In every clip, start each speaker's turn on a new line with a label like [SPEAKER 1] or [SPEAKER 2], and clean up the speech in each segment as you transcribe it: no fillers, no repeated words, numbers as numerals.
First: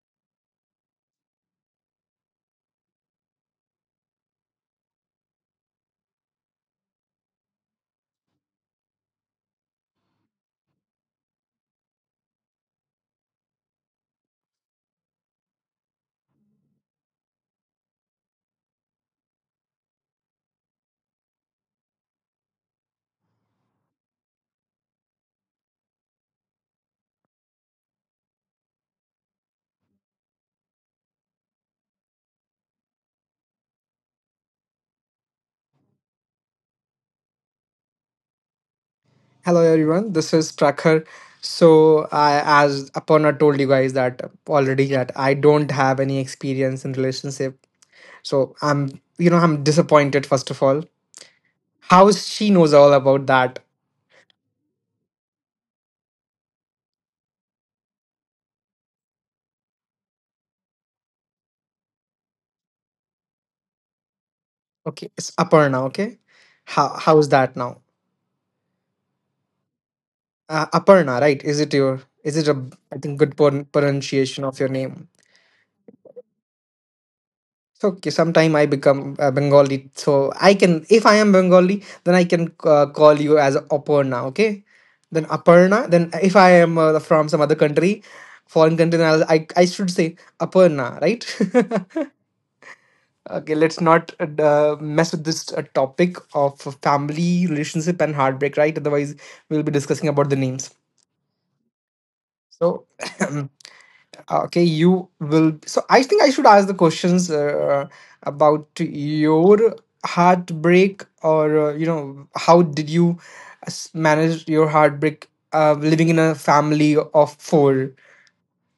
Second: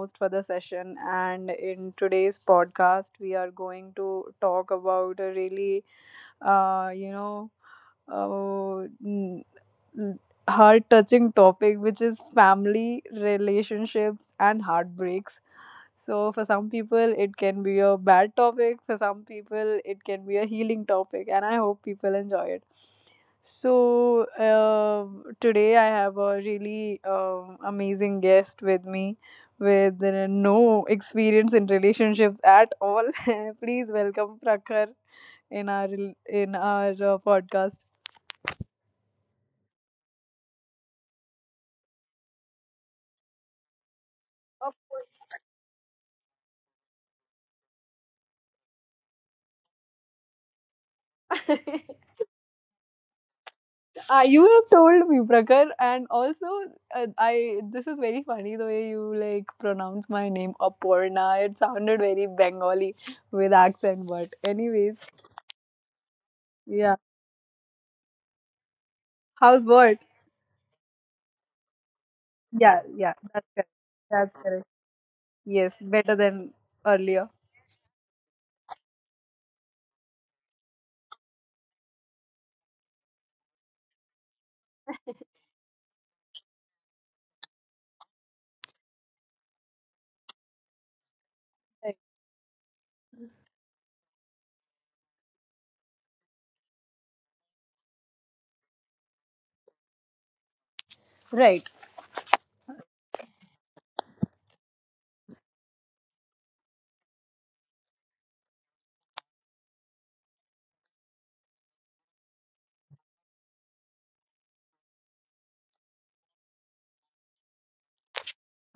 [SPEAKER 1] host for the session, and in today's podcast we are going to talk about a really uh you know uh, n- n- heart touching topic which is family relationships and heartbreaks. So for some people it can be a bad topic, for some people it can be a healing topic, and I hope people enjoy it. So today I have a really amazing guest with me with no experience in relationships at all. Please welcome Prakhar in our in our podcast.
[SPEAKER 2] Hello everyone, this is Prakhar. So I, as Aparna told you guys that
[SPEAKER 1] Of
[SPEAKER 2] already, that I don't have any experience in relationship. So I'm, I'm disappointed first of all.
[SPEAKER 1] course.
[SPEAKER 2] How is she knows all about that?
[SPEAKER 1] You have told me, Prakar, and also I. This is very funny the way you like pronounce my name, Aporna. It sounded very Bengali with accent, but anyways,
[SPEAKER 2] Okay, it's Aparna. Okay, how
[SPEAKER 1] yeah.
[SPEAKER 2] how is that now?
[SPEAKER 1] How's what?
[SPEAKER 2] Aparna, right? Is it your? Is it a?
[SPEAKER 1] Yeah,
[SPEAKER 2] I
[SPEAKER 1] yeah,
[SPEAKER 2] think good
[SPEAKER 1] that's correct. That's
[SPEAKER 2] pronunciation of
[SPEAKER 1] correct.
[SPEAKER 2] your name.
[SPEAKER 1] Yes, better than earlier.
[SPEAKER 2] It's okay. Sometime I become Bengali, so I can. If I am Bengali, then I can call you as Aparna. Okay, then Aparna. Then if I am from some other country, foreign country, then I'll, I should say Aparna, right?
[SPEAKER 1] Right.
[SPEAKER 2] Okay, let's not mess with this topic of family relationship and heartbreak, right? Otherwise, we'll be discussing about the names.
[SPEAKER 1] Right.
[SPEAKER 2] So. Okay, you will. So I think I should ask the questions about your heartbreak, or how did you manage your heartbreak? Living in a family of four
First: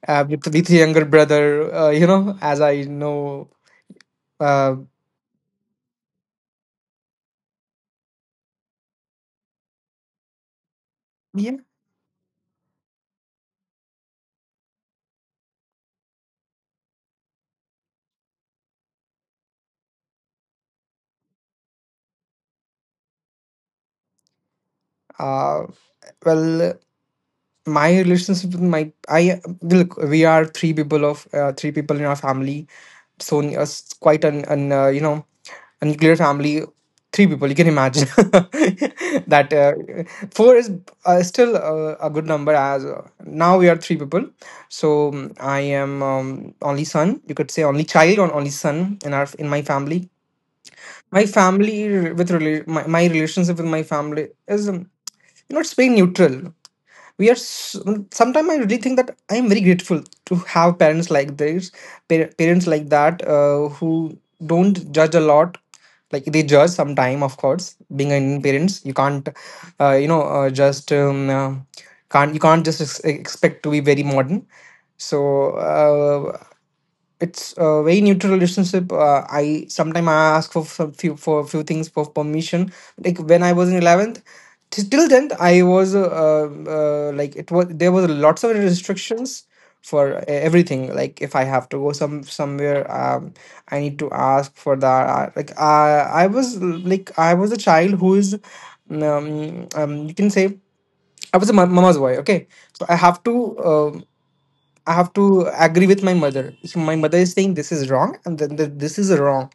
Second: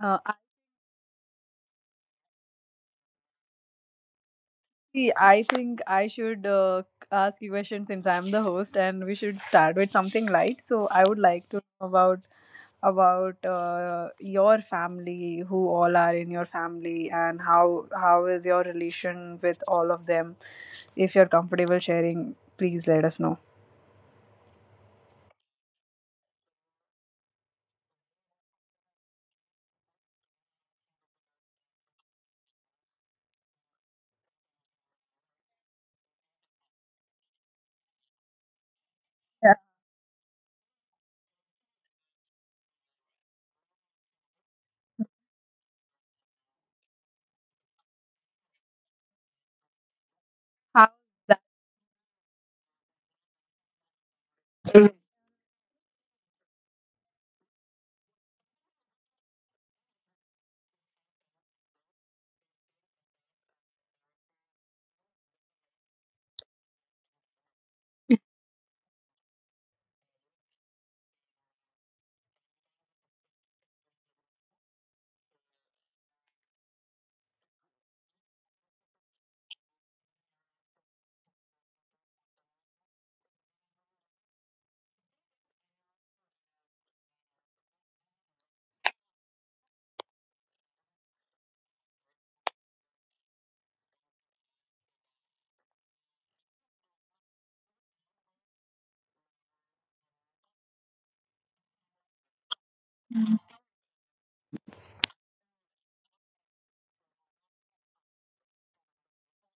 [SPEAKER 1] Uh,
[SPEAKER 2] with a younger brother, as I know, uh,
[SPEAKER 1] Aarti, I think I should ask you questions since I'm the host, and we should start with something light. So I would like
[SPEAKER 2] yeah.
[SPEAKER 1] to know about about your family, who all are in your family, and how is your relation with all of them. If you're comfortable sharing, please let us know.
[SPEAKER 2] Uh, well, my relationship with my, I look, we are three people of three people in our family, so quite an a nuclear family, three people, you can imagine that
[SPEAKER 1] Yeah.
[SPEAKER 2] four is still a good number as now we are three people. So I am only son, you could say only child or only son in our, in my family.
[SPEAKER 1] How
[SPEAKER 2] My
[SPEAKER 1] that?
[SPEAKER 2] family my relationship with my family is it's very neutral. We are sometimes, I really think that I am very grateful to have parents like this, parents like that who don't judge a lot. Like they judge sometime, of course being an Indian parents, you can't you know just can't, you can't just expect to be very modern. So uh, it's a very neutral relationship. I ask for some few for a few things for permission. Like when I was in 11th, till then I was like it was, there was lots of restrictions for everything. Like if I have to go somewhere, I need to ask for that. Like I was, like I was a child who is you can say I was a mama's boy, okay. So I have to um. I have to agree with my mother. If my mother is saying this is wrong, this is wrong.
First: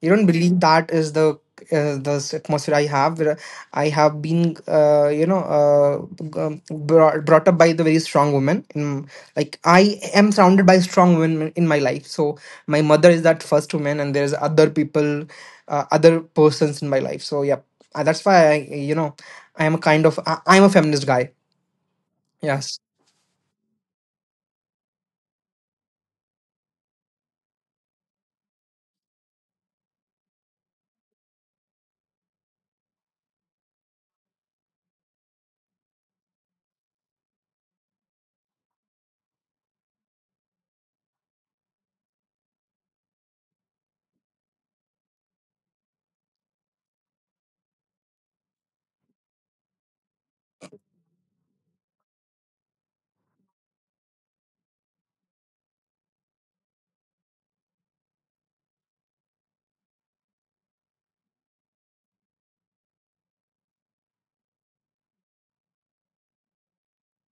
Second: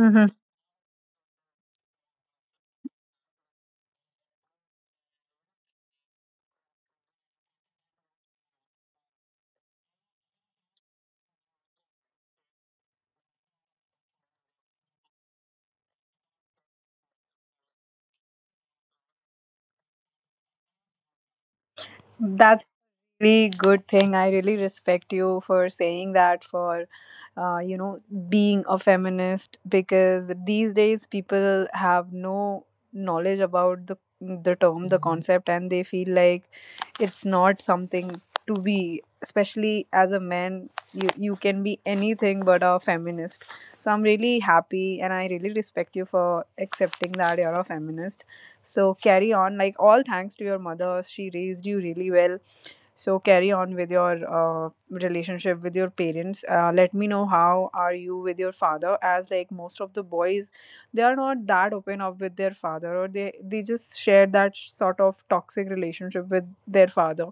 [SPEAKER 2] You don't believe that is the atmosphere I have. Where I have been, brought up by the very strong woman. Like I am surrounded by strong women in my life. So my mother is that first woman, and there's other people, other persons in my life. So yeah, that's why you know, I am a kind of I'm a feminist guy.
[SPEAKER 1] That's
[SPEAKER 2] Yes.
[SPEAKER 1] really good thing. I really respect you for saying that, for uh, you know, being a feminist because these days people have no knowledge about the term, the. Mhm. Concept, and they feel like it's not something to be. Especially as a man, you can be anything but a feminist. So I'm really happy, and I really respect you for accepting that you're a feminist. So carry on. Like all thanks to your mother, she raised you really well, so carry on with your relationship with your parents. Let me know how are you with your father, as like most of the boys, they are not that open up with their father, or they just share that sort of toxic relationship with their father.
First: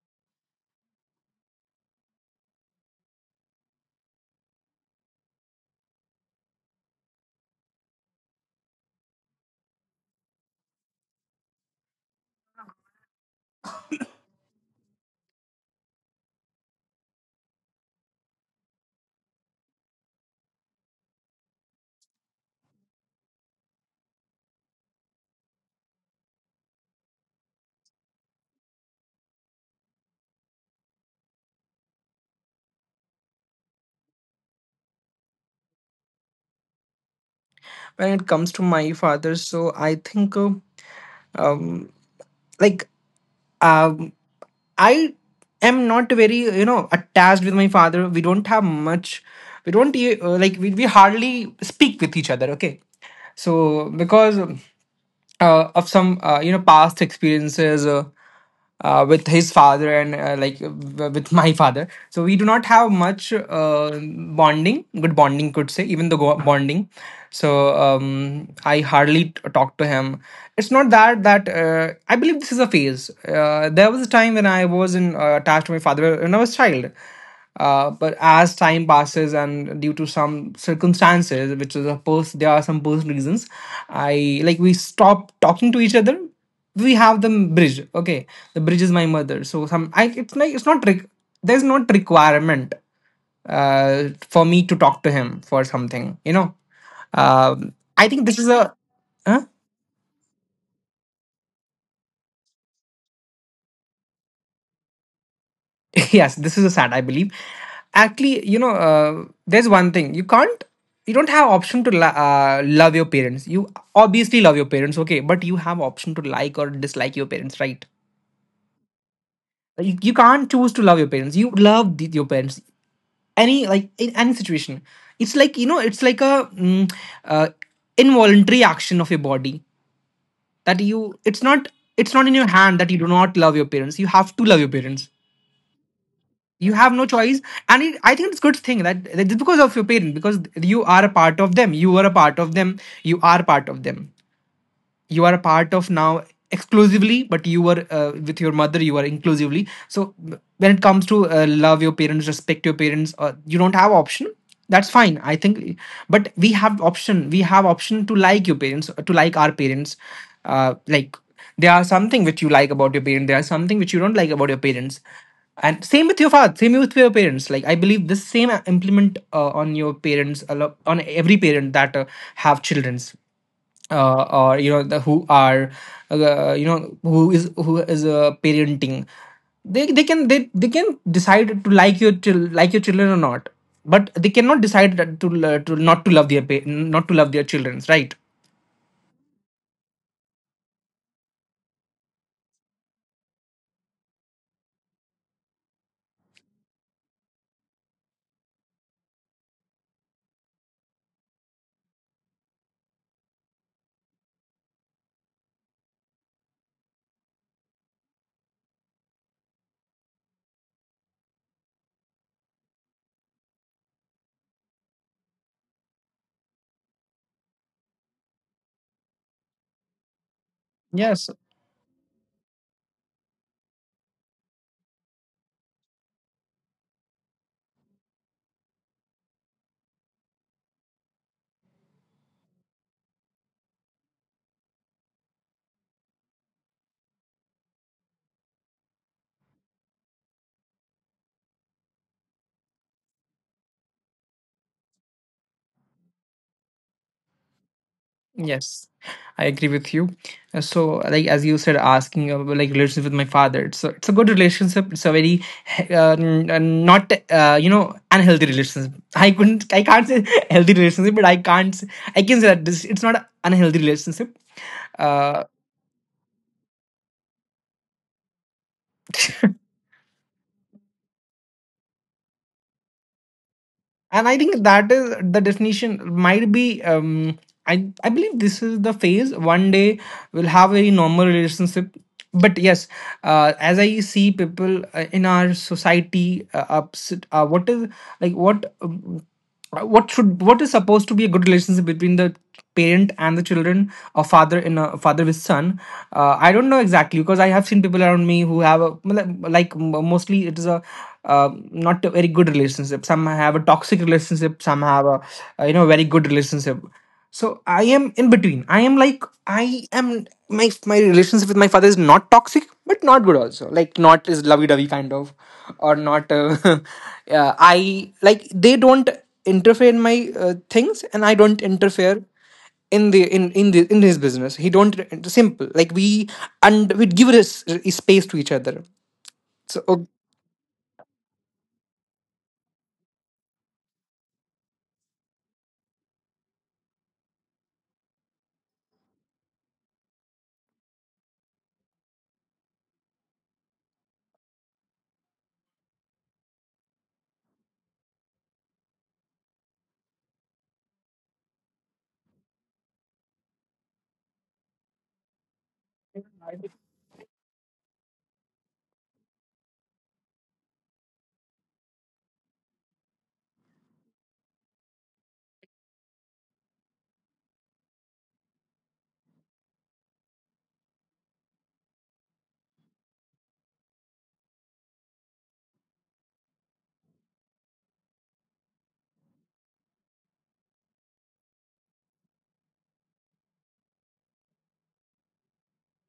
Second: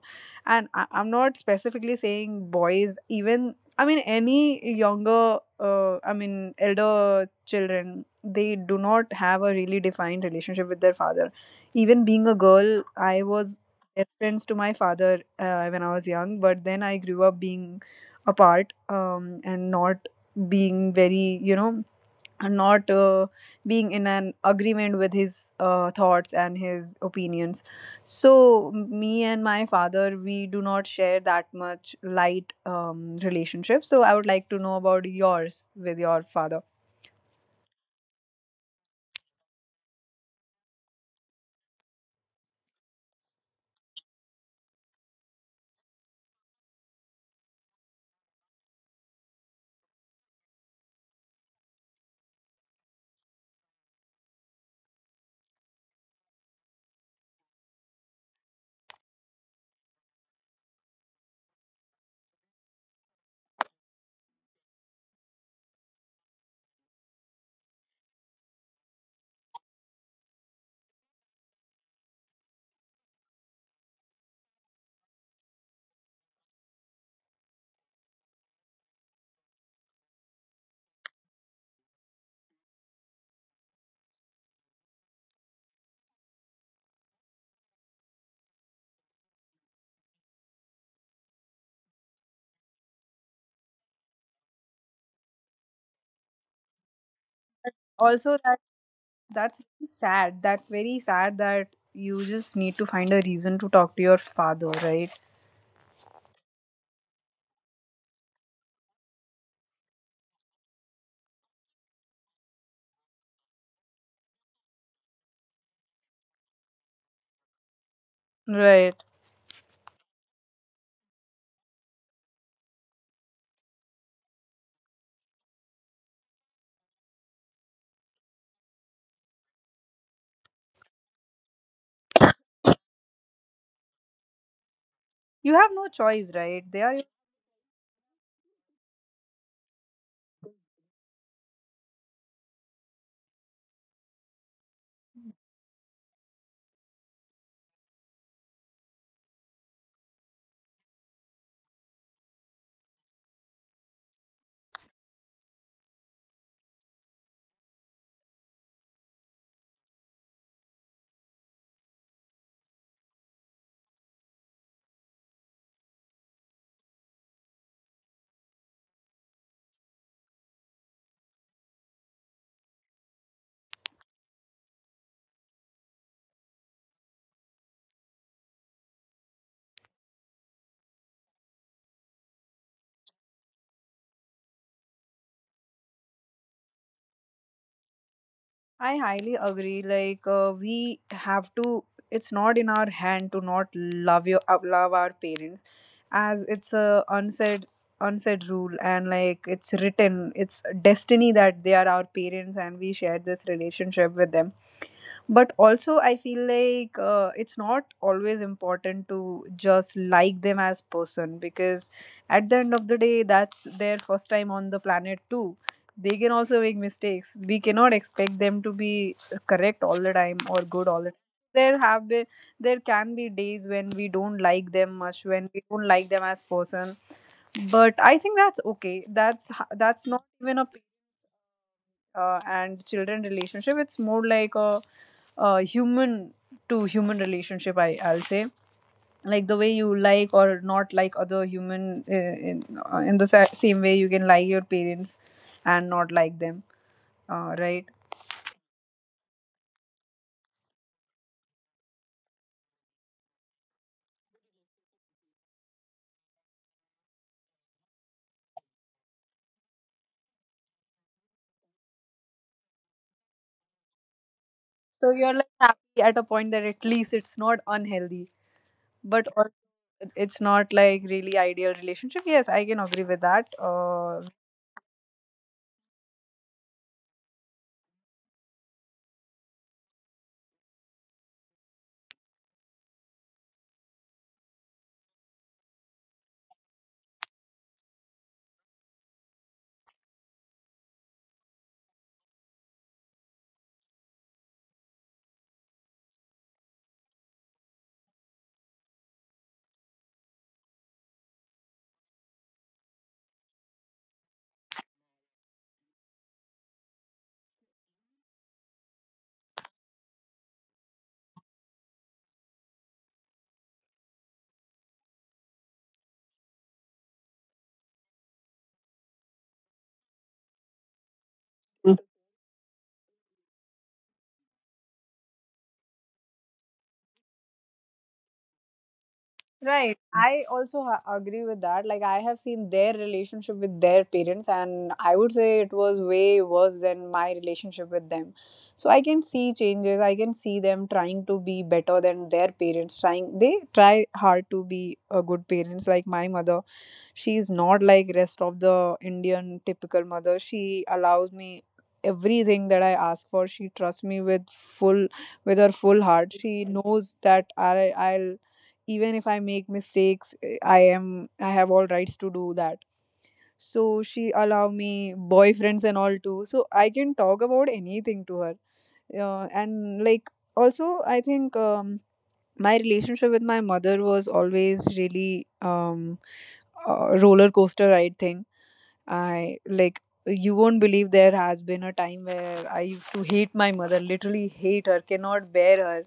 [SPEAKER 1] And I'm not specifically saying boys, even I mean any younger, I mean elder children, they do not have a really defined relationship with their father. Even being a girl, I was best friends to my father when I was young, but then I grew up being apart, and not being very, you know, and not being in an agreement with his thoughts and his opinions. So, me and my father, we do not share that much light relationship. So, I would like to know about yours with your father.
[SPEAKER 2] When it comes to my father, so I think like um I am not very, you know, attached with my father. We don't have much, we don't we hardly speak with each other, okay. So because of some past experiences with his father and with my father, so we do not have much bonding, good bonding could say, even the bonding. So I hardly talk to him. It's not that I believe this is a phase. There was a time when I was attached to my father when I was child, but as time passes and due to some circumstances, which is of course there are some personal reasons, I like we stop talking to each other. We have the bridge. Okay, the bridge is my mother. So some I it's like it's not there's not requirement for me to talk to him for something. You know, I
[SPEAKER 1] Also,
[SPEAKER 2] think
[SPEAKER 1] that
[SPEAKER 2] this is a
[SPEAKER 1] that's
[SPEAKER 2] huh?
[SPEAKER 1] really sad. That's very sad that you just need to find a reason to talk to your father, right?
[SPEAKER 2] Yes, this is a sad, I believe. Actually, you know, there's one thing you can't, you don't have option to love your parents. You obviously love your parents, okay, but you have option to like or dislike your parents, right?
[SPEAKER 1] Right.
[SPEAKER 2] You can't choose to love your parents. You love your parents, any like in any situation. It's like, you know, it's like a uh, involuntary action of your body. That you, it's not, it's not in your hand that you do not love your parents. You have to love your parents.
[SPEAKER 1] You have no choice, right?
[SPEAKER 2] You
[SPEAKER 1] They
[SPEAKER 2] have
[SPEAKER 1] are.
[SPEAKER 2] no choice. And I think it's a good thing that it's because of your parent, because you are a part of them, you are a part of now exclusively, but you were with your mother you are inclusively. So when it comes to love your parents, respect your parents, you don't have option. That's fine, I think. But we have option, to like your parents, to like our parents. uh, like there are something which you like about your parents, there are something which you don't like about your parents. And same with your father, same with your parents. Like I believe this same implement on your parents, a lot on every parent that have children's, or you know the who are, who is, who is parenting. They can decide to like your children or not, but they cannot decide that to not to love their not to love their children, right?
[SPEAKER 1] I highly agree. Like we have to. It's not in our hand to not love your love our parents, as it's a unsaid rule and like it's written. It's destiny that they are our parents and we share this relationship with them. But also I feel like it's not always important to just like them as person, because at the end of the day that's their first time on the planet too. They can also make mistakes. We cannot expect them to be correct all the time or good all the
[SPEAKER 2] Yes.
[SPEAKER 1] time. There have been There can be days when we don't like them much, when we don't like them as person, but I think that's okay. that's h- that's not even a p- And children relationship, it's more like a human to human relationship, I'll say. Like the way you like or not like other human, in, in the same way you can like your parents and not like them, right?
[SPEAKER 2] Yes, I agree with you. So, like as you said, asking about like relationship with my father. So it's a good relationship. It's a very not unhealthy relationship. I can't say healthy relationship, but I can't, s- I can say that this it's not an unhealthy relationship.
[SPEAKER 1] So you're
[SPEAKER 2] Uh,
[SPEAKER 1] like happy at a point that at least it's not unhealthy, but it's not like really ideal relationship. Yes, I can agree with that.
[SPEAKER 2] and I think that is the definition might be i I believe this is the phase. One day we'll have a very normal relationship. But yes, as I see people in our society, ups, what is like what should what is supposed to be a good relationship between the parent and the children, or father in a father with son. I don't know exactly, because I have seen people around me who like mostly it is a not a very good relationship, some have a toxic relationship, some have a, you know very good relationship. So I am in between. I am like I am my My relationship with my father is not toxic, but not good also. Like not is lovey dovey kind of, or not. Yeah, I like they don't interfere in my things, and I don't interfere in the in his business. He don't simple, like we, and we give this space to each other. So
[SPEAKER 1] Right.
[SPEAKER 2] oh,
[SPEAKER 1] I also agree with that. Like, I have seen their relationship with their parents, and I would say it was way worse than my relationship with them. So, I can see changes. I can see them trying to be better than their parents. Trying, they try hard to be a good parents. Like, my mother, she's not like rest of the Indian typical mother. She allows me everything that I ask for. She trusts me with full, with her full heart. She knows that I'll, even if I make mistakes, I am, I have all rights to do that. So she allow me boyfriends and all too, so I can talk about anything to her. And like, also, I think, my relationship with my mother was always really roller coaster ride thing. I, like, you won't believe there has been a time where I used to hate my mother, literally hate her, cannot bear her.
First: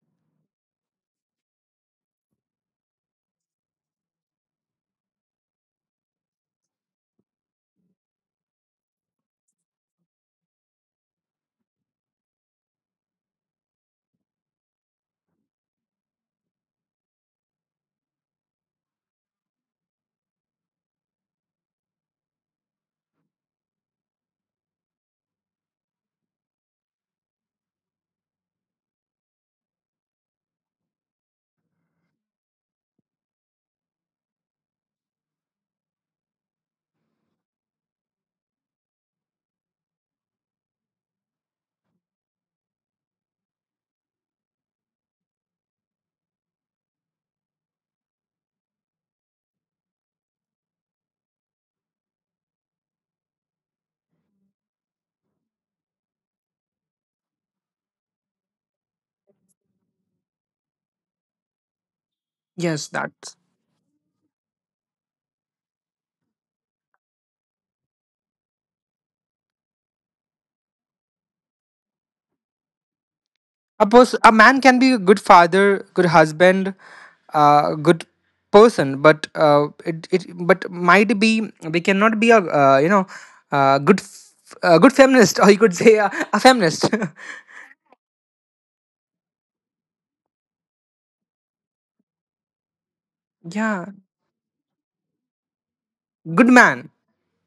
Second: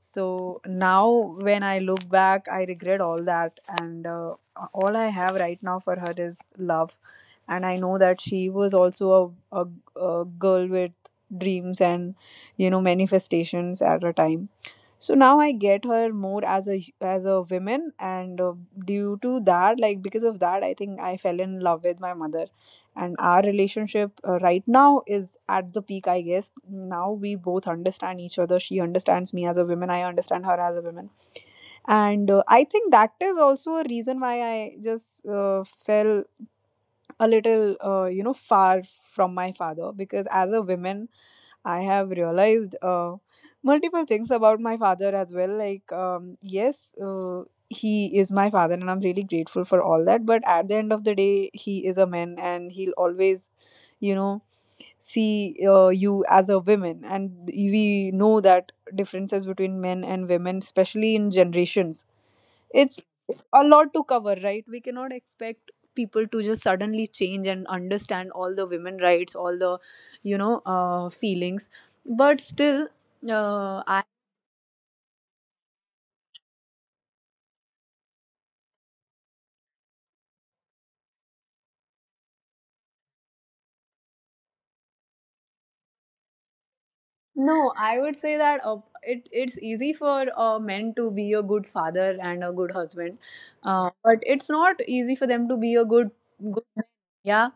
[SPEAKER 1] So now, when I look back, I regret all that, and all I have right now for her is love. And I know that she was also a girl with dreams and, you know, manifestations at her time. So now I get her more as a as a woman, and due to that, like because of that, I think I fell in love with my mother. And our relationship right now is at the peak, I guess. Now we both understand each other. She understands me as a woman, I understand her as a woman. And I think that is also a reason why I just fell a little, you know, far from my father, because as a woman, I have realized multiple things about my father as well. Like, yes, he is my father, and I'm really grateful for all that. But at the end of the day, he is a man, and he'll always, you know, see you as a woman. And we know that differences between men and women, especially in generations,
[SPEAKER 2] yes,
[SPEAKER 1] it's
[SPEAKER 2] that.
[SPEAKER 1] it's a lot to cover, right? We cannot expect people to just suddenly change and understand all the women rights, all the, you know, feelings. But still,
[SPEAKER 2] A
[SPEAKER 1] I
[SPEAKER 2] person, a man, can be a good father, good husband, good person, but it but might be we cannot be a good a good feminist, or you could say a feminist.
[SPEAKER 1] no, I would say that it's easy for a men to be a good father and a good husband,
[SPEAKER 2] Yeah,
[SPEAKER 1] but it's not easy for them to be a good
[SPEAKER 2] good
[SPEAKER 1] good man.
[SPEAKER 2] man.
[SPEAKER 1] Yeah.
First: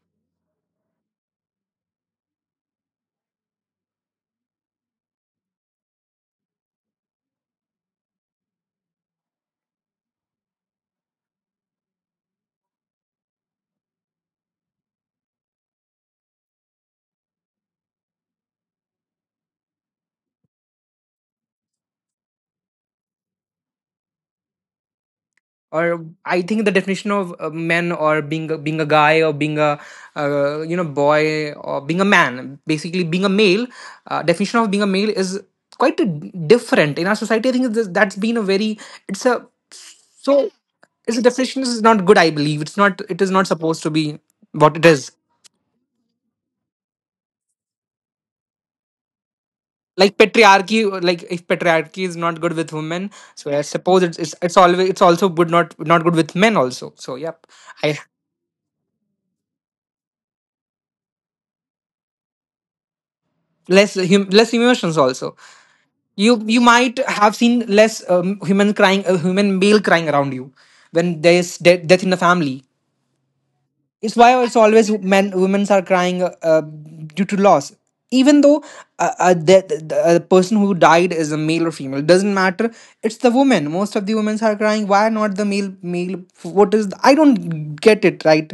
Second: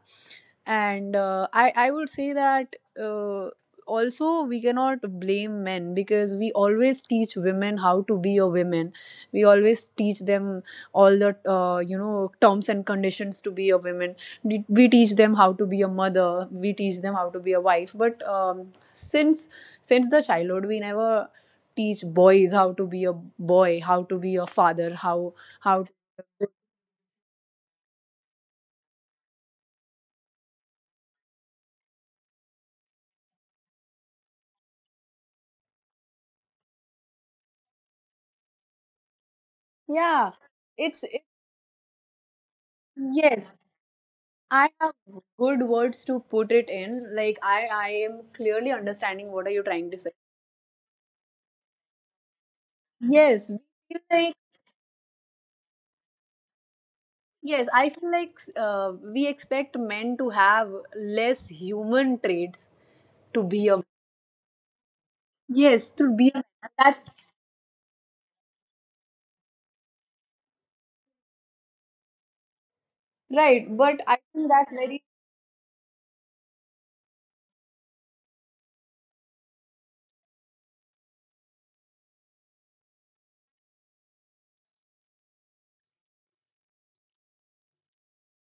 [SPEAKER 1] And I would say that, uh, also we cannot blame men because we always teach women how to be a woman. We always teach them all the, you know, terms and conditions to be a woman. We teach them how to be a mother, we teach them how to be a wife, but, since since the childhood we never teach boys how to be a boy, how to be a father,
[SPEAKER 2] Or
[SPEAKER 1] how
[SPEAKER 2] I
[SPEAKER 1] to.
[SPEAKER 2] think the definition of a man, or being a guy, or being a, boy, or being a man, basically being a male. Definition of being a male is quite a different in our society. I think that's been a very, it's a,
[SPEAKER 1] Yeah.
[SPEAKER 2] so
[SPEAKER 1] it's
[SPEAKER 2] it's a,
[SPEAKER 1] it,
[SPEAKER 2] definition is not good, I believe. It's not, it is not
[SPEAKER 1] yes,
[SPEAKER 2] supposed to be what
[SPEAKER 1] I
[SPEAKER 2] it
[SPEAKER 1] have
[SPEAKER 2] is.
[SPEAKER 1] good words to put it in. Like I am clearly understanding what are you trying to say.
[SPEAKER 2] Like patriarchy, like if patriarchy is not good with women, so
[SPEAKER 1] Yes,
[SPEAKER 2] I
[SPEAKER 1] we
[SPEAKER 2] suppose
[SPEAKER 1] feel like,
[SPEAKER 2] it's always it's also good, not not good with men also, so yep.
[SPEAKER 1] yes, I
[SPEAKER 2] I
[SPEAKER 1] feel like we expect men to have less human traits, to be a,
[SPEAKER 2] Less hum, less emotions also.
[SPEAKER 1] yes, to be
[SPEAKER 2] you
[SPEAKER 1] a
[SPEAKER 2] you
[SPEAKER 1] man.
[SPEAKER 2] might
[SPEAKER 1] That's
[SPEAKER 2] have seen less human crying, a human male crying around you when there is death in the family.
[SPEAKER 1] right, but
[SPEAKER 2] It's
[SPEAKER 1] I
[SPEAKER 2] Why
[SPEAKER 1] think
[SPEAKER 2] it's
[SPEAKER 1] that's
[SPEAKER 2] always
[SPEAKER 1] very.
[SPEAKER 2] men, women are crying due to loss, even though the person who died is a male or female doesn't matter. It's the woman, most of the women are crying. Why not the male, male, what is I don't get it, right?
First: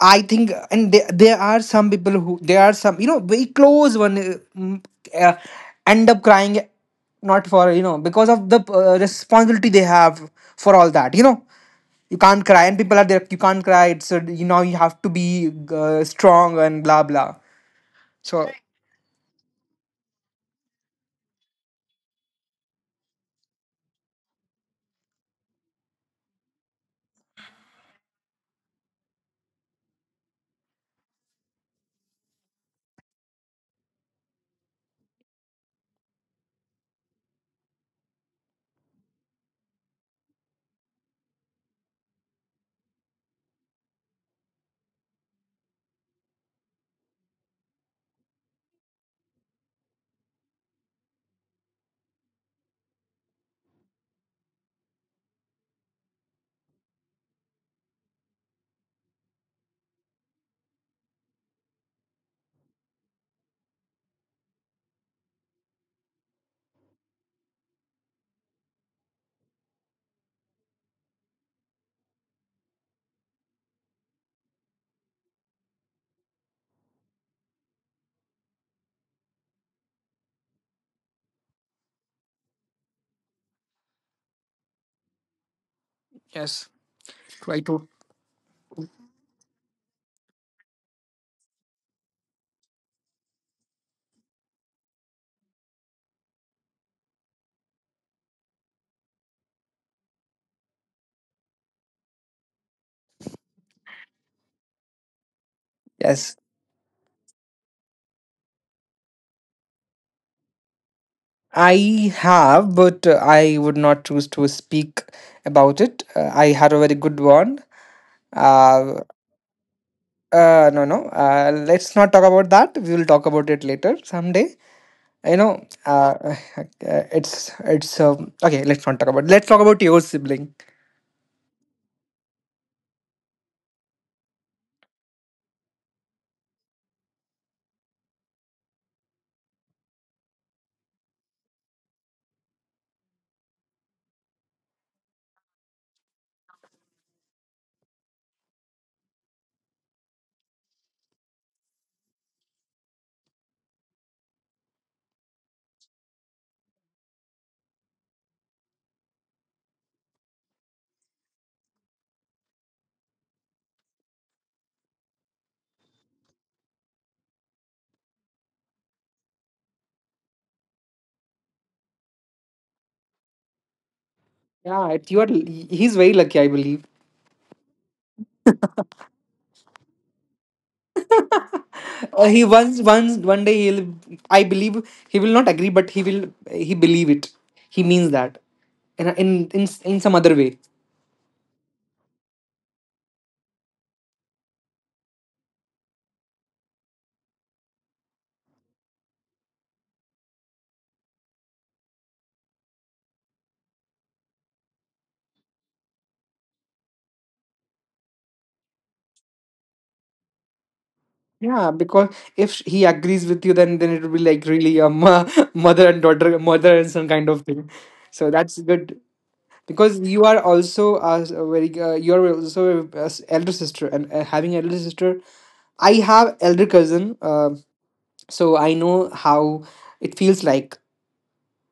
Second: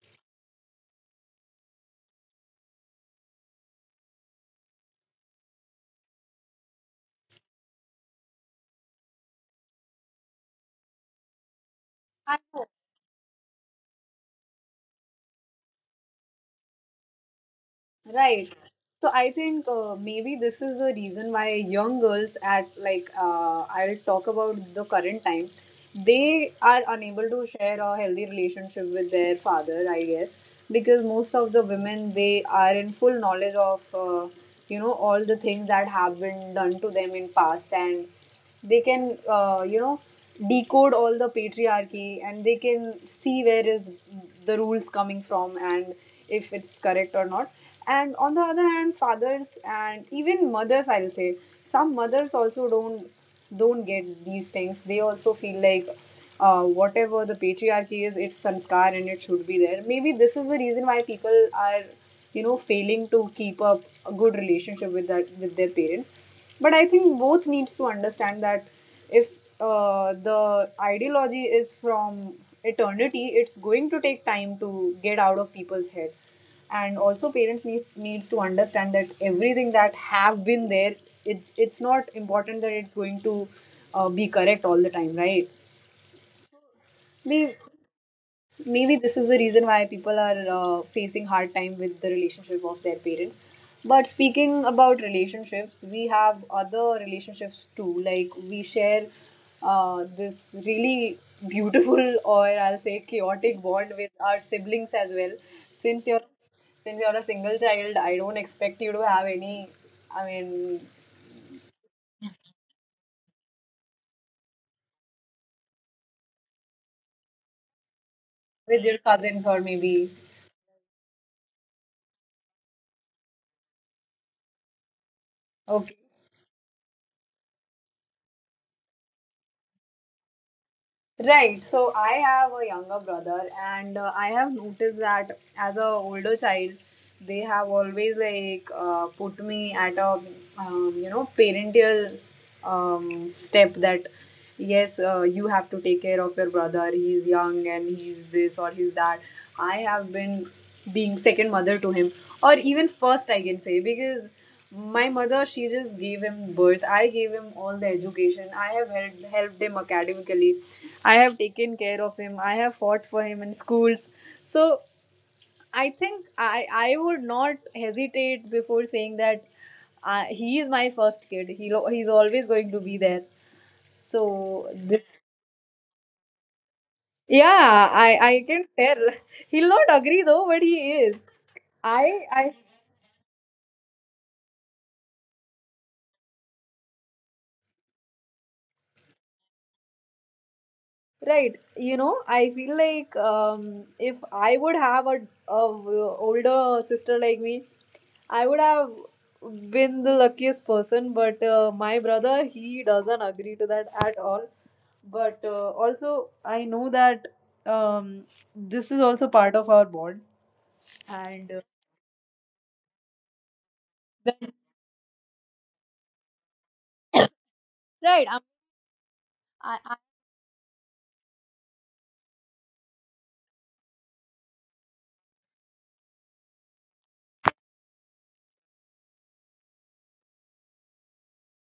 [SPEAKER 2] I think, and there are some people who, there are some you know very close one, uh, end up crying, not for, you know, because of the responsibility they have for all that. You
[SPEAKER 1] I
[SPEAKER 2] can't
[SPEAKER 1] know.
[SPEAKER 2] cry, and people are there. You can't cry. It's you have to be strong and blah blah. So,
[SPEAKER 1] Right. So I think maybe this is the reason why young girls at, like, I'll talk about the current time, they are unable to share a healthy relationship with their father, I guess, because most of the women, they are in full knowledge of you know, all the things that have been done to them in past, and they can, you know, decode all the patriarchy, and they can see where is the rules coming from and if it's correct or not. And on the other hand, fathers, and even mothers I'll say, some mothers also don't get these things. They also feel like whatever the patriarchy is, it's sanskar and it should be there. Maybe this is the reason why people are, you know, failing to keep up a good relationship with that, with their parents. But I think both needs to understand that, if the ideology is from eternity, it's going to take time to get out of people's head. And also parents needs to understand that everything that have been there, it's not important that it's going to be correct all the time, right?
[SPEAKER 2] yes, try
[SPEAKER 1] We,
[SPEAKER 2] to.
[SPEAKER 1] maybe this is the reason why people are facing hard time with the relationship of their parents. But speaking about relationships, we have other relationships too. Like we share this really beautiful, or I'll say chaotic, bond with our siblings as well. since you're
[SPEAKER 2] Yes.
[SPEAKER 1] since you're a single child, I don't expect you to have any, I mean,
[SPEAKER 2] I have, but I would not choose to speak about it. I had a very good one.
[SPEAKER 1] with your
[SPEAKER 2] Uh,
[SPEAKER 1] cousins or maybe,
[SPEAKER 2] No, no. Let's not talk about that. We will talk about it later someday. You know,
[SPEAKER 1] okay.
[SPEAKER 2] uh, it's okay. Let's not talk about. Let's talk about your sibling.
[SPEAKER 1] Right. So I have a younger brother, and I have noticed that as a older child, they have always put me at a parental step that yes, you have to take care of your brother. He's young and he's this or he's that. I have been being second mother to him, or even first, I can say, because my mother, she just gave him birth. I gave him all the education. I have helped him academically. I have taken care of him. I have fought for him in schools. So I think I would not hesitate before saying that he is my first kid. He's always going to be there. So
[SPEAKER 2] Yeah, it's your. He's very lucky, I believe.
[SPEAKER 1] yeah, I can tell. He'll not agree though, but he is.
[SPEAKER 2] He
[SPEAKER 1] I
[SPEAKER 2] once one day he'll. I believe he will not agree, but he will. He believe it. He means that in a- in in some other way.
[SPEAKER 1] Right. You know, I feel like if I would have a w- older sister like me, I would have been the luckiest person. But my brother, he doesn't agree to that at all. But also, I know that um, this is also part of our bond. And
[SPEAKER 2] Yeah, because if he agrees with you, then it will be like really mother and daughter, mother and son kind of thing.
[SPEAKER 1] right,
[SPEAKER 2] So
[SPEAKER 1] I'm,
[SPEAKER 2] that's good
[SPEAKER 1] I,
[SPEAKER 2] because you are also elder sister, and having elder sister, I have elder cousin. So I know how it feels like,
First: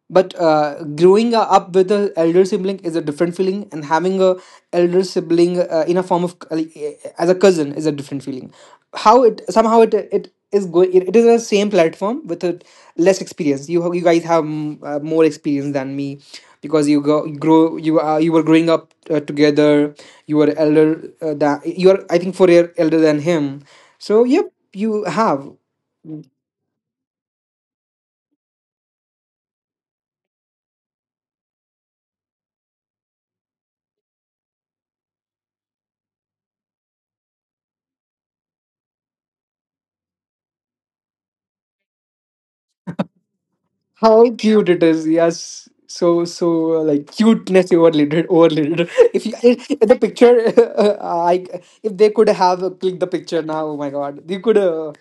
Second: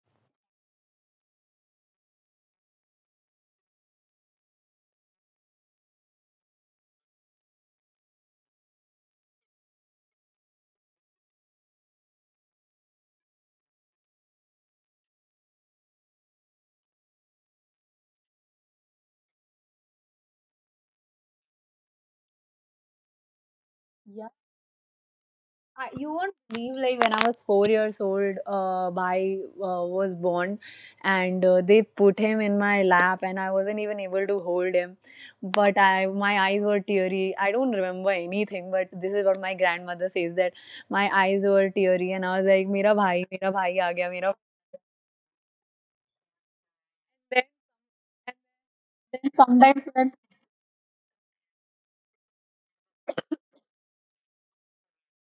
[SPEAKER 2] but growing up with an elder sibling is a different feeling, and having a elder sibling in a form of, like, as a cousin is a different feeling. How it somehow it it is going it, it is the same platform with a less experience. You guys have more experience than me because you were growing up together. You were elder than you are, I think, 4 year elder than him, so,
[SPEAKER 1] I,
[SPEAKER 2] yep. You have.
[SPEAKER 1] I, you won't believe like when I was 4 years old, Bhai was born, and they put him in my lap, and I wasn't even able to hold him. But I, my eyes were teary. I don't remember anything, but this is what my grandmother says that my eyes were teary, and I was like, mera bhai aa gaya, mera."
[SPEAKER 2] How cute it is. Yes. So, like
[SPEAKER 1] Then,
[SPEAKER 2] cuteness overloaded, overloaded.
[SPEAKER 1] then
[SPEAKER 2] If you,
[SPEAKER 1] sometimes
[SPEAKER 2] if
[SPEAKER 1] when
[SPEAKER 2] the picture, uh, I, if they could have clicked the picture now. Oh my God,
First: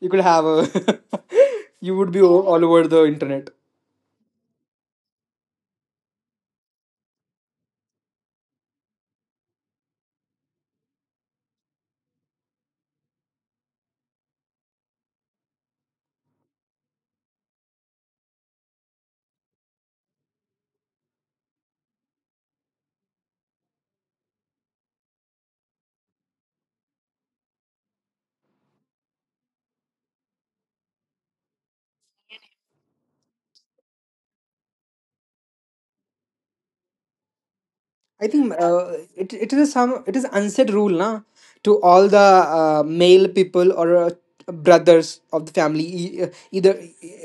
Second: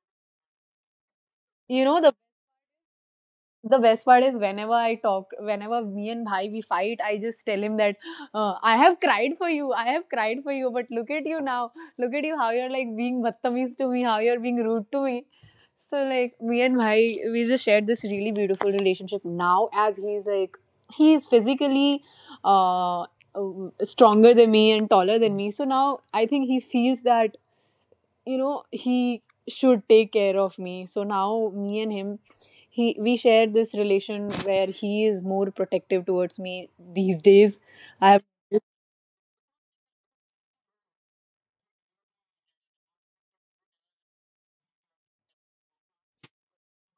[SPEAKER 2] you could have,
[SPEAKER 1] you
[SPEAKER 2] you
[SPEAKER 1] know
[SPEAKER 2] would be all over the internet.
[SPEAKER 1] the best part is whenever I talk, whenever me and Bhai we fight, I just tell him that I have cried for you, I have cried for you, but look at you now, look at you how you're like being battameez to me, how you're being rude to me. So like me and Bhai, we just shared this really beautiful relationship. Now as he's like he is physically uh, uh, stronger than me and taller than me, so now I think he feels that you know he should take care of me, so now me and him he we share this relation where he is more protective towards me these days.
[SPEAKER 2] I
[SPEAKER 1] I have
[SPEAKER 2] think it is unsaid rule na to all the male people or brothers of the family e- uh, either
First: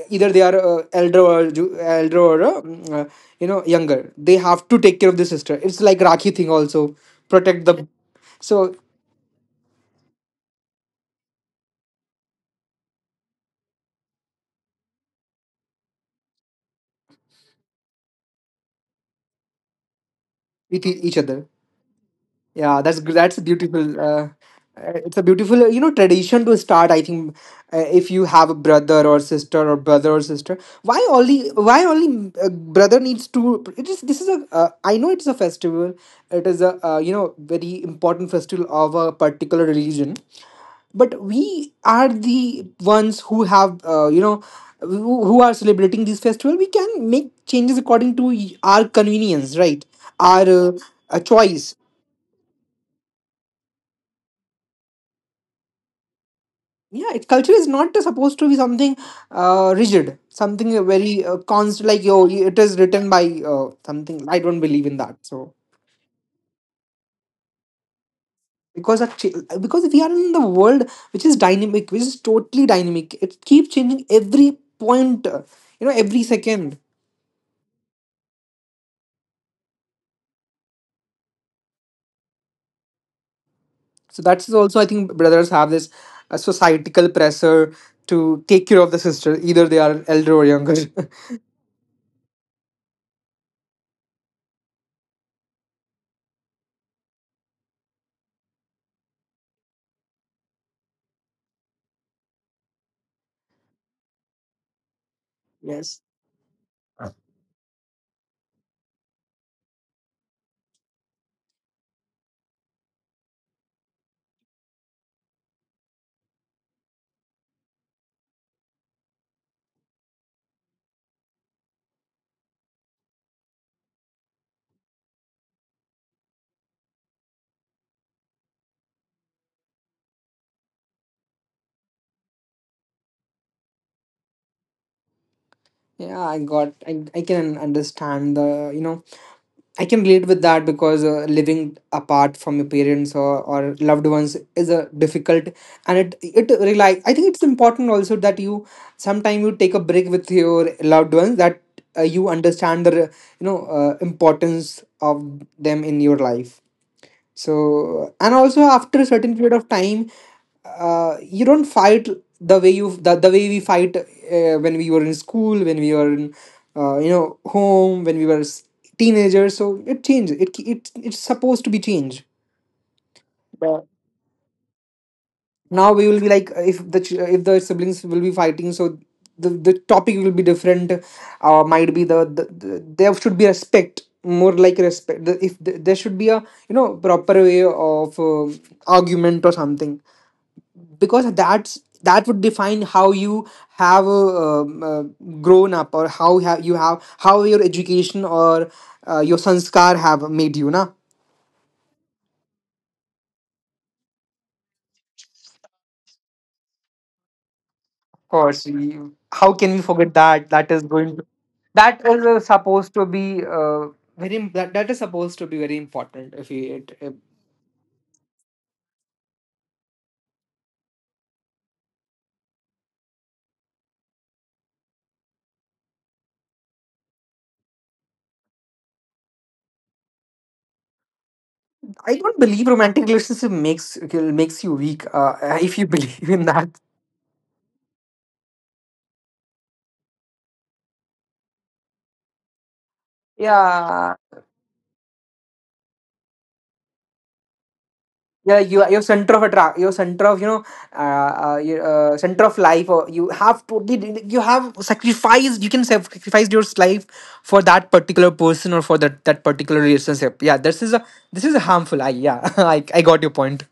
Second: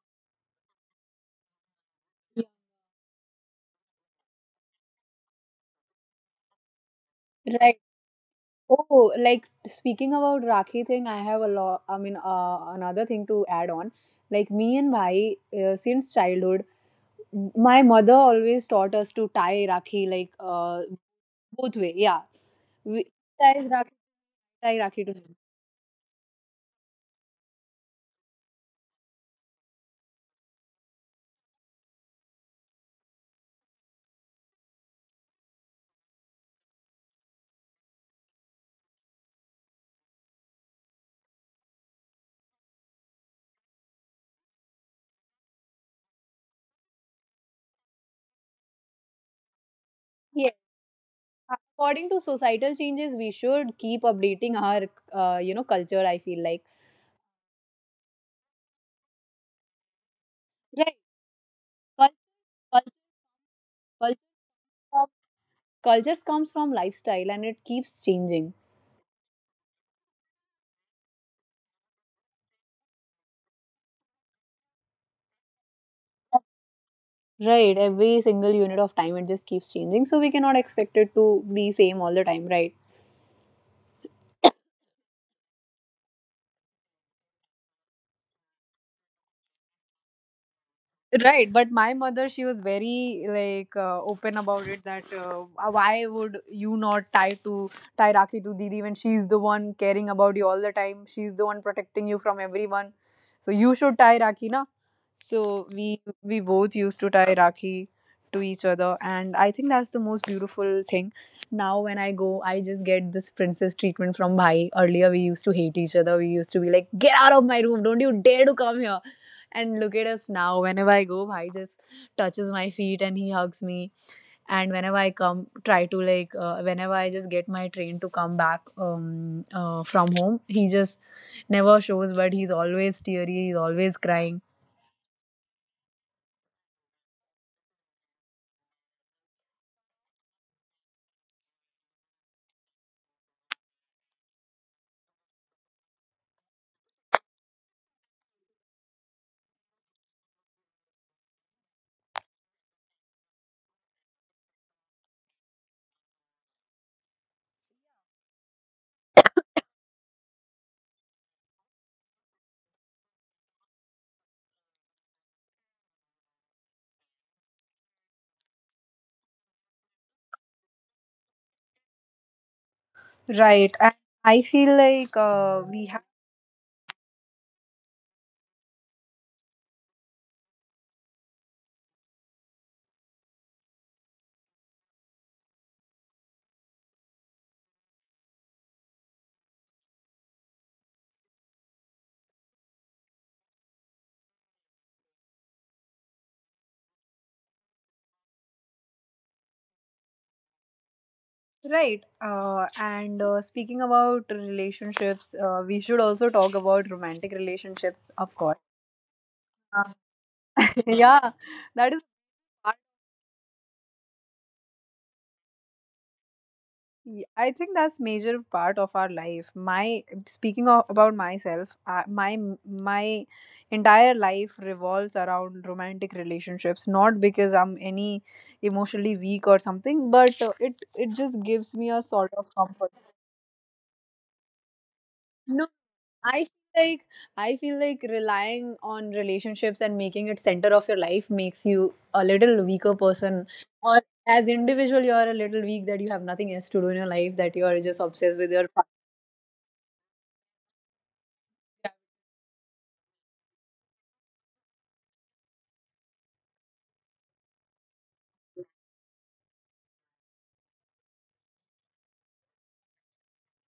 [SPEAKER 2] either they are elder or younger. They have to take care of the sister. It's like Rakhi thing also, protect
[SPEAKER 1] Right.
[SPEAKER 2] the. So
[SPEAKER 1] Oh, like speaking about rakhi thing, I have a lot. I mean, another thing to add on, like me and Bhai, since childhood my mother always taught us to tie rakhi, like
[SPEAKER 2] with each other.
[SPEAKER 1] both way, yeah.
[SPEAKER 2] Yeah,
[SPEAKER 1] we
[SPEAKER 2] that's
[SPEAKER 1] tie rakhi
[SPEAKER 2] beautiful.
[SPEAKER 1] Tie rakhi to
[SPEAKER 2] It's a beautiful tradition to start. I think if you have a brother or sister or brother or sister, why only why only brother needs to? It is, this is a, I know it's a festival. It is a very important festival of a particular religion, but we are the ones who have who are celebrating this festival. We can make changes according to our convenience, right? Our
[SPEAKER 1] him.
[SPEAKER 2] a choice.
[SPEAKER 1] According to societal changes, we should keep updating our, culture. I feel like
[SPEAKER 2] Yeah, culture is not supposed to be something rigid, something
[SPEAKER 1] right.
[SPEAKER 2] very constant, like,
[SPEAKER 1] Cul-
[SPEAKER 2] yo, it is
[SPEAKER 1] cul-
[SPEAKER 2] written by
[SPEAKER 1] cul-
[SPEAKER 2] something. I don't believe in
[SPEAKER 1] com-
[SPEAKER 2] that, so
[SPEAKER 1] Cultures comes from lifestyle, and it keeps changing.
[SPEAKER 2] because of ch- because we are in the world which is dynamic, which is totally dynamic. It keeps changing every point, every second.
[SPEAKER 1] Right, every single unit of time it just keeps changing, so we cannot expect it to be same all the time. Right.
[SPEAKER 2] So that's also, I think, brothers have this societal pressure to take care of the sister, either they are elder or younger.
[SPEAKER 1] Right, but my mother, she was very like open about it that why would you not tie Rakhi to Didi when she's the one caring about you all the time? She's the one protecting you from everyone, so you should tie Rakhi, na? So we
[SPEAKER 2] Yes.
[SPEAKER 1] we both used to tie Rakhi to each other, and I think that's the most beautiful thing. Now when I go, I just get this princess treatment from Bhai. Earlier we used to hate each other. We used to be like, "Get out of my room! Don't you dare to come here!" And look at us now. Whenever I go, Bhai just touches my feet and he hugs me. And whenever I come, try to like, whenever I just get my train to come back from home, he just never shows, but he's always teary, he's always crying.
[SPEAKER 2] Yeah, I got, I can understand the, I can relate with that because living apart from your parents, or loved ones, is a difficult. And it rely, I think it's important also that you sometime, you take a break with your loved ones, that you understand the importance of them in your life. So, and also after a certain period of time, you don't fight the way you, the way we fight when we were in school, when we were in, home, when we were teenagers. So it changes. It's supposed to be changed.
[SPEAKER 1] Right. And I feel like we
[SPEAKER 2] Now
[SPEAKER 1] have.
[SPEAKER 2] we will be like, if the if the siblings will be fighting, so the topic will be different. Might be the, there should be respect, more like respect the, if the, there should be a proper way of argument or something, because that's, that would define how you have grown up, or how you have, how your education or your sanskar have made you, na.
[SPEAKER 1] Right. And Speaking about relationships, we should also talk about romantic relationships, of course.
[SPEAKER 2] Course we, how can we
[SPEAKER 1] Uh,
[SPEAKER 2] forget that? That is going to.
[SPEAKER 1] yeah, that is
[SPEAKER 2] That is supposed to be very that, that is supposed to be very important, if you, it, it.
[SPEAKER 1] Ye- I think that's major part of our life. About myself, my my entire life revolves around romantic relationships. Not because I'm any emotionally weak or something, but it it just gives me a
[SPEAKER 2] I
[SPEAKER 1] sort
[SPEAKER 2] don't
[SPEAKER 1] of
[SPEAKER 2] believe
[SPEAKER 1] comfort.
[SPEAKER 2] romantic relationship makes makes you weak,
[SPEAKER 1] No,
[SPEAKER 2] if you believe
[SPEAKER 1] I
[SPEAKER 2] in that.
[SPEAKER 1] feel like I feel like relying on relationships and making it center of your life makes you a little weaker person, or
[SPEAKER 2] Yeah.
[SPEAKER 1] as individual you're a little weak, that you have nothing else to do in your life, that you're just obsessed with
[SPEAKER 2] Yeah,
[SPEAKER 1] your
[SPEAKER 2] you are your center of attract, your center of, you know, your, center of life, or you have totally, you have sacrificed, you can sacrifice your life for that particular person or for that, that particular relationship. Yeah, this is a, this is a harmful. I, yeah. I got your point.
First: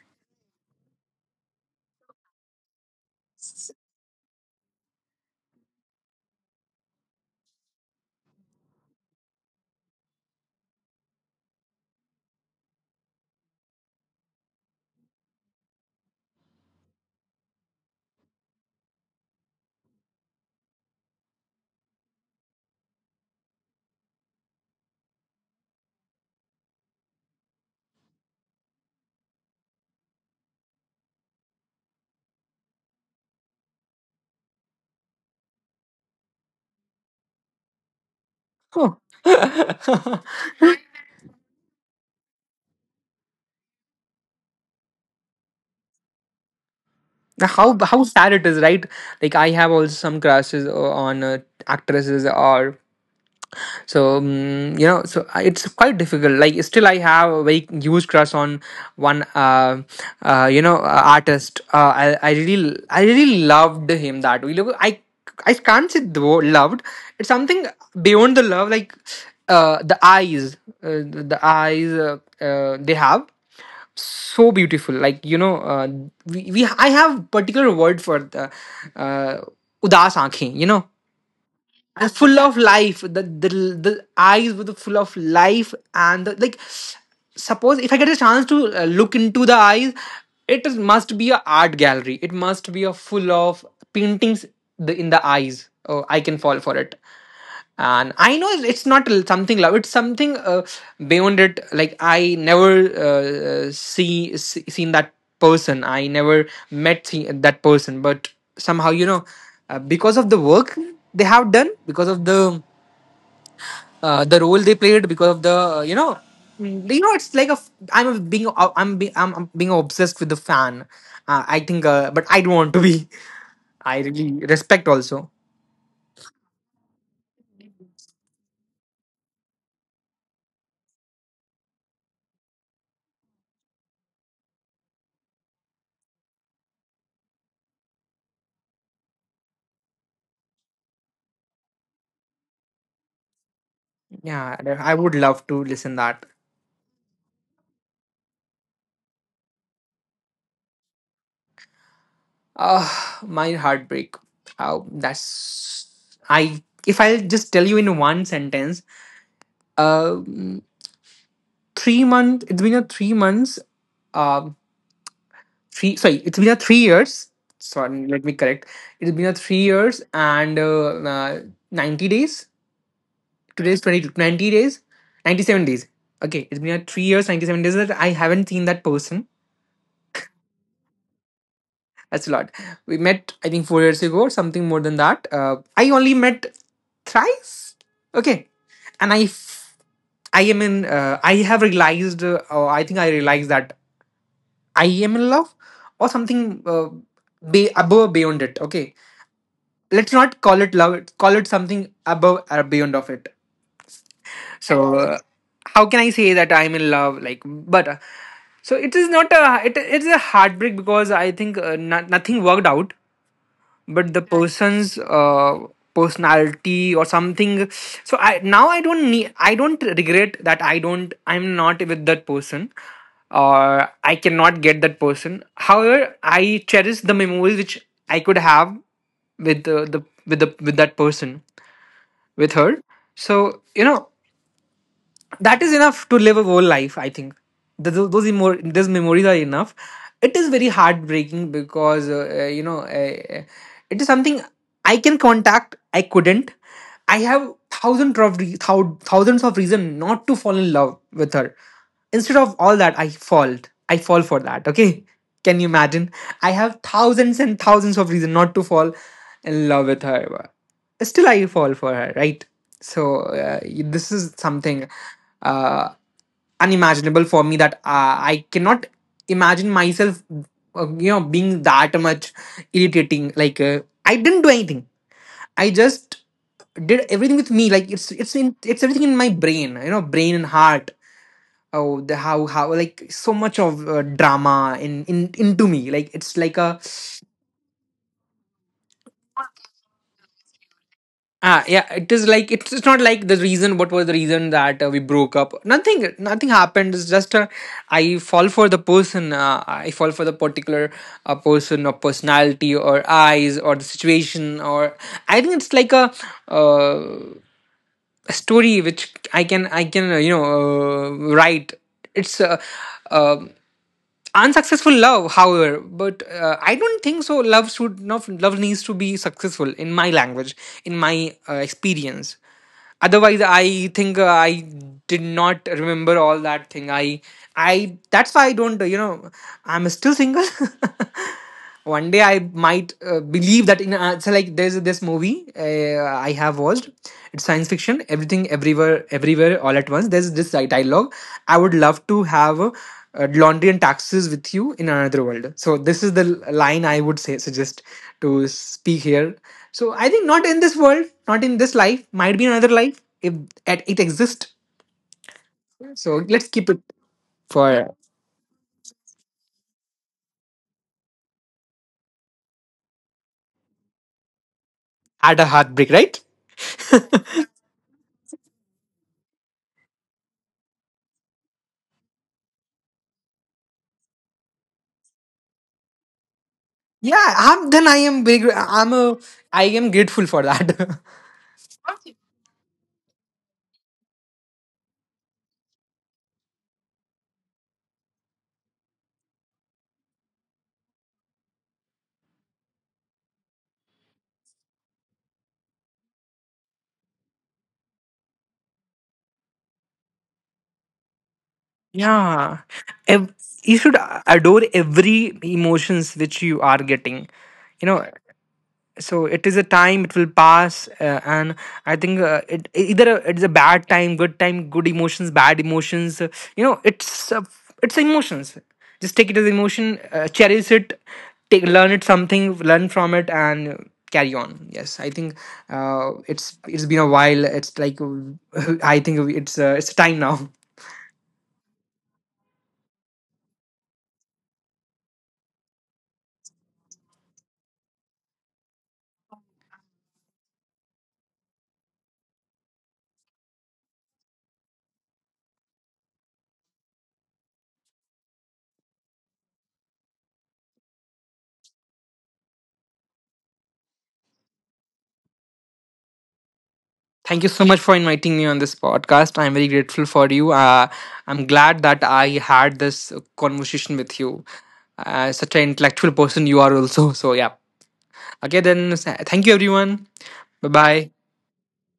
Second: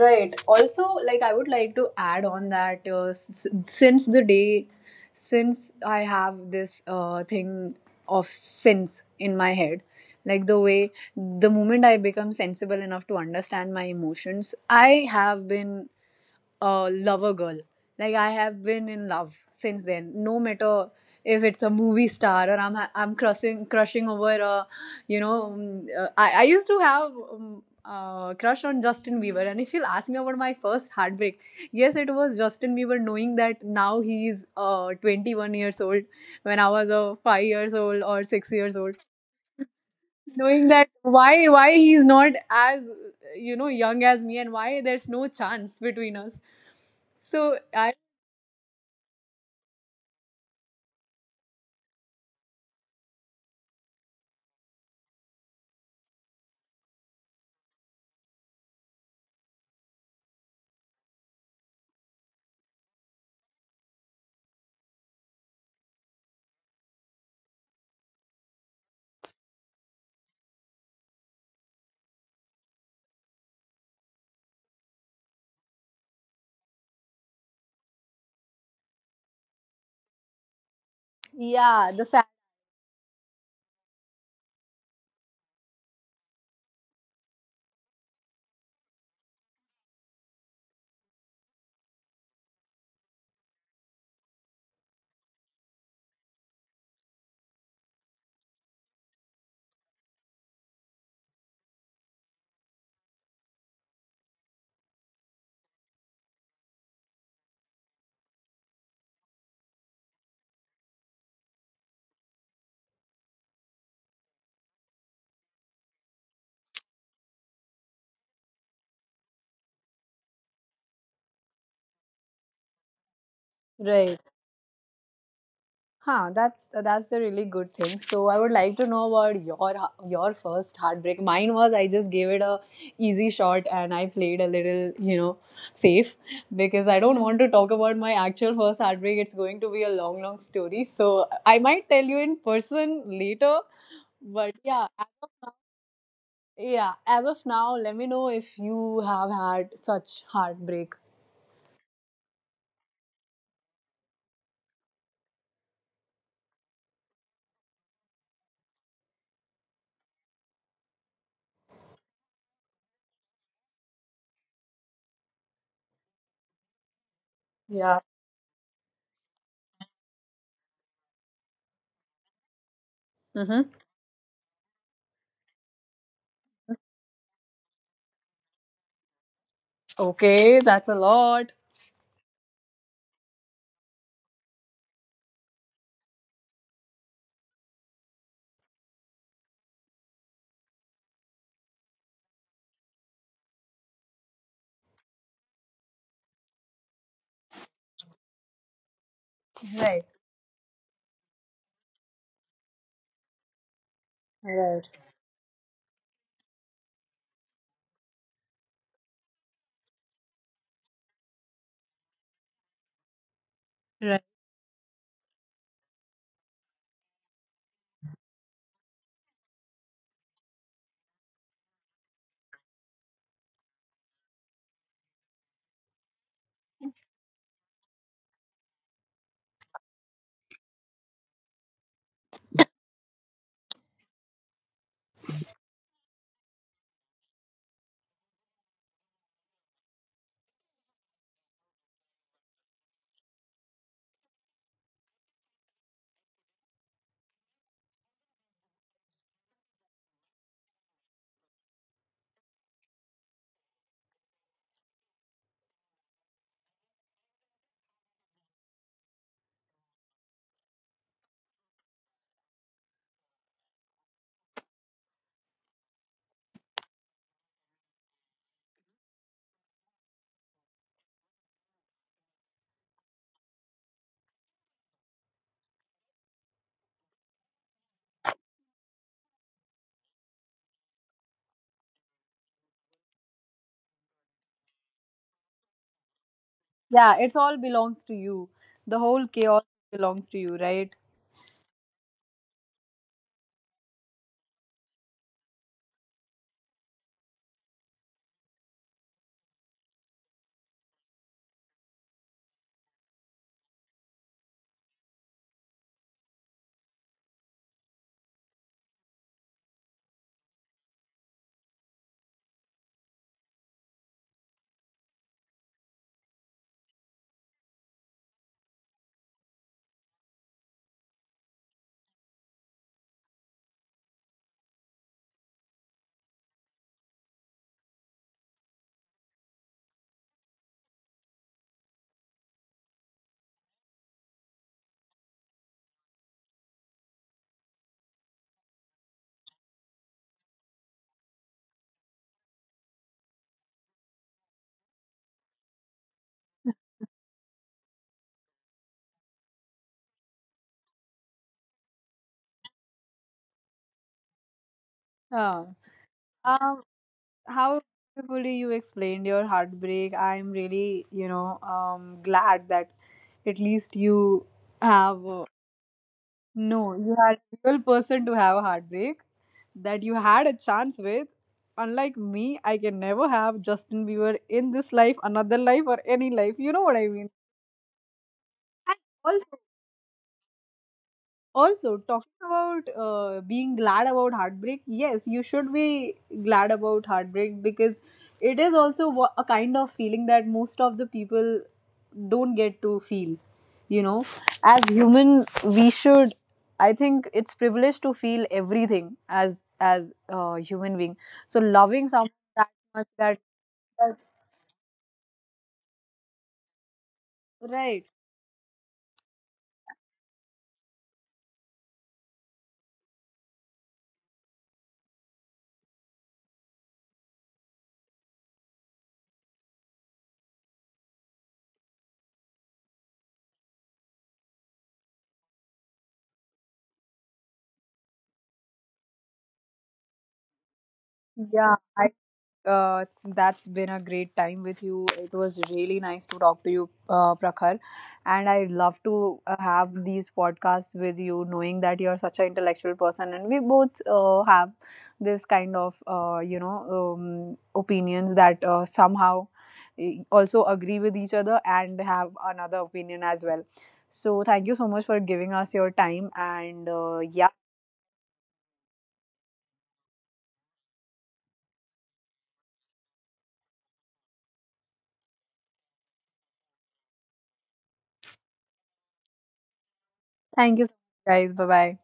[SPEAKER 1] Right. Also, like I would like to add on that since the day, since I have this thing of sense in my head, like the way the moment I become sensible enough to understand my emotions, I have been a lover girl. Like I have been in love since then. No matter if it's a movie star or I'm crushing over a, you know, I used to have. Crush on Justin Bieber, and if you'll ask me about my first heartbreak, yes, it was Justin Bieber. Knowing that now he's 21 years old, when I was 5 years old or 6 years old,
[SPEAKER 2] Huh.
[SPEAKER 1] knowing that why he's not as you know young as me, and why there's no chance between us. So I
[SPEAKER 2] How sad it is, right? Like, I have also some crushes on actresses or so. You know, so I— it's quite difficult. Like, still I have a very huge crush on one, you know, artist. I really loved him that way. Look, I can't say the word loved. It's something beyond the love. Like, the eyes, the eyes, they have so beautiful, like, you know, we, I have particular word for the uh, udas aankhein, you know.
[SPEAKER 1] Yeah, the
[SPEAKER 2] And
[SPEAKER 1] fact.
[SPEAKER 2] full of life, the, the eyes were the full of life. And the, like, suppose if I get a chance to look into the eyes, it is, must be a art gallery, it must be a full of paintings, the, in the eyes. Oh, I can fall for it. And I know it's not something love, it's something beyond it. Like, I never see, see, seen that person. I never met, see, that person. But somehow, you know, because of the work they have done, because of the role they played, because of the it's like a I'm a being. I'm being obsessed with the fan. I think, but I don't want to be. I
[SPEAKER 1] Right.
[SPEAKER 2] really respect also.
[SPEAKER 1] Huh, that's a really good thing. So I would like to know about your first heartbreak. Mine was, I just gave it a easy shot and I played a little, you know, safe, because I don't want to talk about my actual first heartbreak. It's going to be a long, long story, so I might tell you in person later, but
[SPEAKER 2] Yeah,
[SPEAKER 1] yeah.
[SPEAKER 2] I would love to listen that.
[SPEAKER 1] Yeah, as of now, let me know if you have had such heartbreak.
[SPEAKER 2] Ah, my heartbreak. Oh, that's I. If I'll just tell you in one sentence, um, 3 month. It's been a 3 months. Um, Three. Sorry, it's been a 3 years.
[SPEAKER 1] Yeah.
[SPEAKER 2] Sorry, let me correct. It's been a 3 years, and 90 days.
[SPEAKER 1] Mm-hmm.
[SPEAKER 2] Today's 22, 90 days, 97 days. Okay, it's been a 3 years, 97 days that I haven't seen that person.
[SPEAKER 1] Okay, that's a lot.
[SPEAKER 2] That's a lot. We met, I think, 4 years ago or something more than that. I only met thrice. Okay, and I am in. I have realized. Or I think I realized that I am in love, or something be above, beyond it. Okay,
[SPEAKER 1] Right,
[SPEAKER 2] let's not call it love. Call it something above or beyond of it.
[SPEAKER 1] right,
[SPEAKER 2] So, how can I say that I'm in love? Like, but. So it is not a, it is a heartbreak, because I think no, nothing worked out, but
[SPEAKER 1] right.
[SPEAKER 2] the person's personality or something. So, I, now, I don't need, I don't regret that. I don't, I'm not with that person, or I cannot get that person. However, I cherish the memories which I could have with the, with the, with that person, with her. So, you know, that is enough to live a whole life, I think. Those memories are enough. It is very heartbreaking because you know, it is something. I can contact, I couldn't. I have thousands of thousands of reason not to fall in love with her. Instead of all that, I fall. I fall for that. Okay, can you imagine? I have thousands and thousands of reason not to fall in love with her. Still I fall for her, right? So, this is something uh, unimaginable for me, that I cannot imagine myself, you know, being that much irritating. Like, I didn't do anything. I just did everything with me. Like, it's in, it's everything in my brain. You know, brain and heart. Oh, the, how like so much of drama in into me. Like, it's like a.
[SPEAKER 1] Yeah, it all belongs to you. The whole chaos belongs to you, right?
[SPEAKER 2] Ah, yeah, it is like, it's not like the reason. What was the reason that we broke up? Nothing, nothing happened. It's just I fall for the person. I fall for the particular person or personality or eyes or the situation. Or I think it's like uh, a story which I can, I can, you know, write. It's uh, unsuccessful love, however. But I don't think so. Love should not, love needs to be successful, in my language, in my experience. Otherwise, I think I did not remember all that thing. I, that's why I don't, you know, I'm still single. One day I might, believe that in, so, like, there's this movie I have watched. It's science fiction, everything everywhere, everywhere all at once. There's this dialogue I would love to have, laundry and taxes with you in another world. So this is the line I would say, suggest to speak here. So I think, not in this world, not in this life, might be another life, if at it exists.
[SPEAKER 1] Yeah.
[SPEAKER 2] So let's keep
[SPEAKER 1] Um,
[SPEAKER 2] it
[SPEAKER 1] how
[SPEAKER 2] for
[SPEAKER 1] beautifully you explained your heartbreak. I'm really, you know, glad that at least you have.
[SPEAKER 2] at a heartbreak, right?
[SPEAKER 1] No, you had a real person to have a heartbreak. That you had a chance with. Unlike me, I can never have Justin Bieber in this life, another life, or any life. You know what I mean?
[SPEAKER 2] Yeah, I'm then, I am big, I'm a. I am grateful for that.
[SPEAKER 1] Also, talking about being glad about heartbreak, yes, you should be glad about heartbreak because it is also wha- a kind of feeling that most of the people don't get to feel. You know, as human, we should. I think it's privilege to feel everything as a human being. So loving someone
[SPEAKER 2] Yeah.
[SPEAKER 1] that much that,
[SPEAKER 2] Ev- you should
[SPEAKER 1] that
[SPEAKER 2] adore every emotions which you are getting. You
[SPEAKER 1] right,
[SPEAKER 2] know, so it is a time, it will pass, and I think it, either it's a bad time, good time, good emotions, bad emotions, you know, it's, it's emotions. Just take it as emotion, cherish it, take, learn it something, learn from it, and carry on. Yes, I think it's been a while. It's like. I think it's, it's time now.
[SPEAKER 1] yeah. Uh, that's been a great time with you. It was really nice to talk to you, Prakhar. And I love to have these podcasts with you, knowing that you're such an intellectual person, and we both have this kind of opinions that somehow also agree with each other and have another opinion as well. So thank you so much for giving us your time, and
[SPEAKER 2] Thank you
[SPEAKER 1] yeah,
[SPEAKER 2] so much for inviting me on this podcast. I'm very grateful for you. I'm glad that I had this conversation with you. Such an intellectual person you are, also. So, yeah. Okay, then, thank you, everyone. Bye
[SPEAKER 1] thank you, so
[SPEAKER 2] bye.
[SPEAKER 1] much, guys. Bye bye.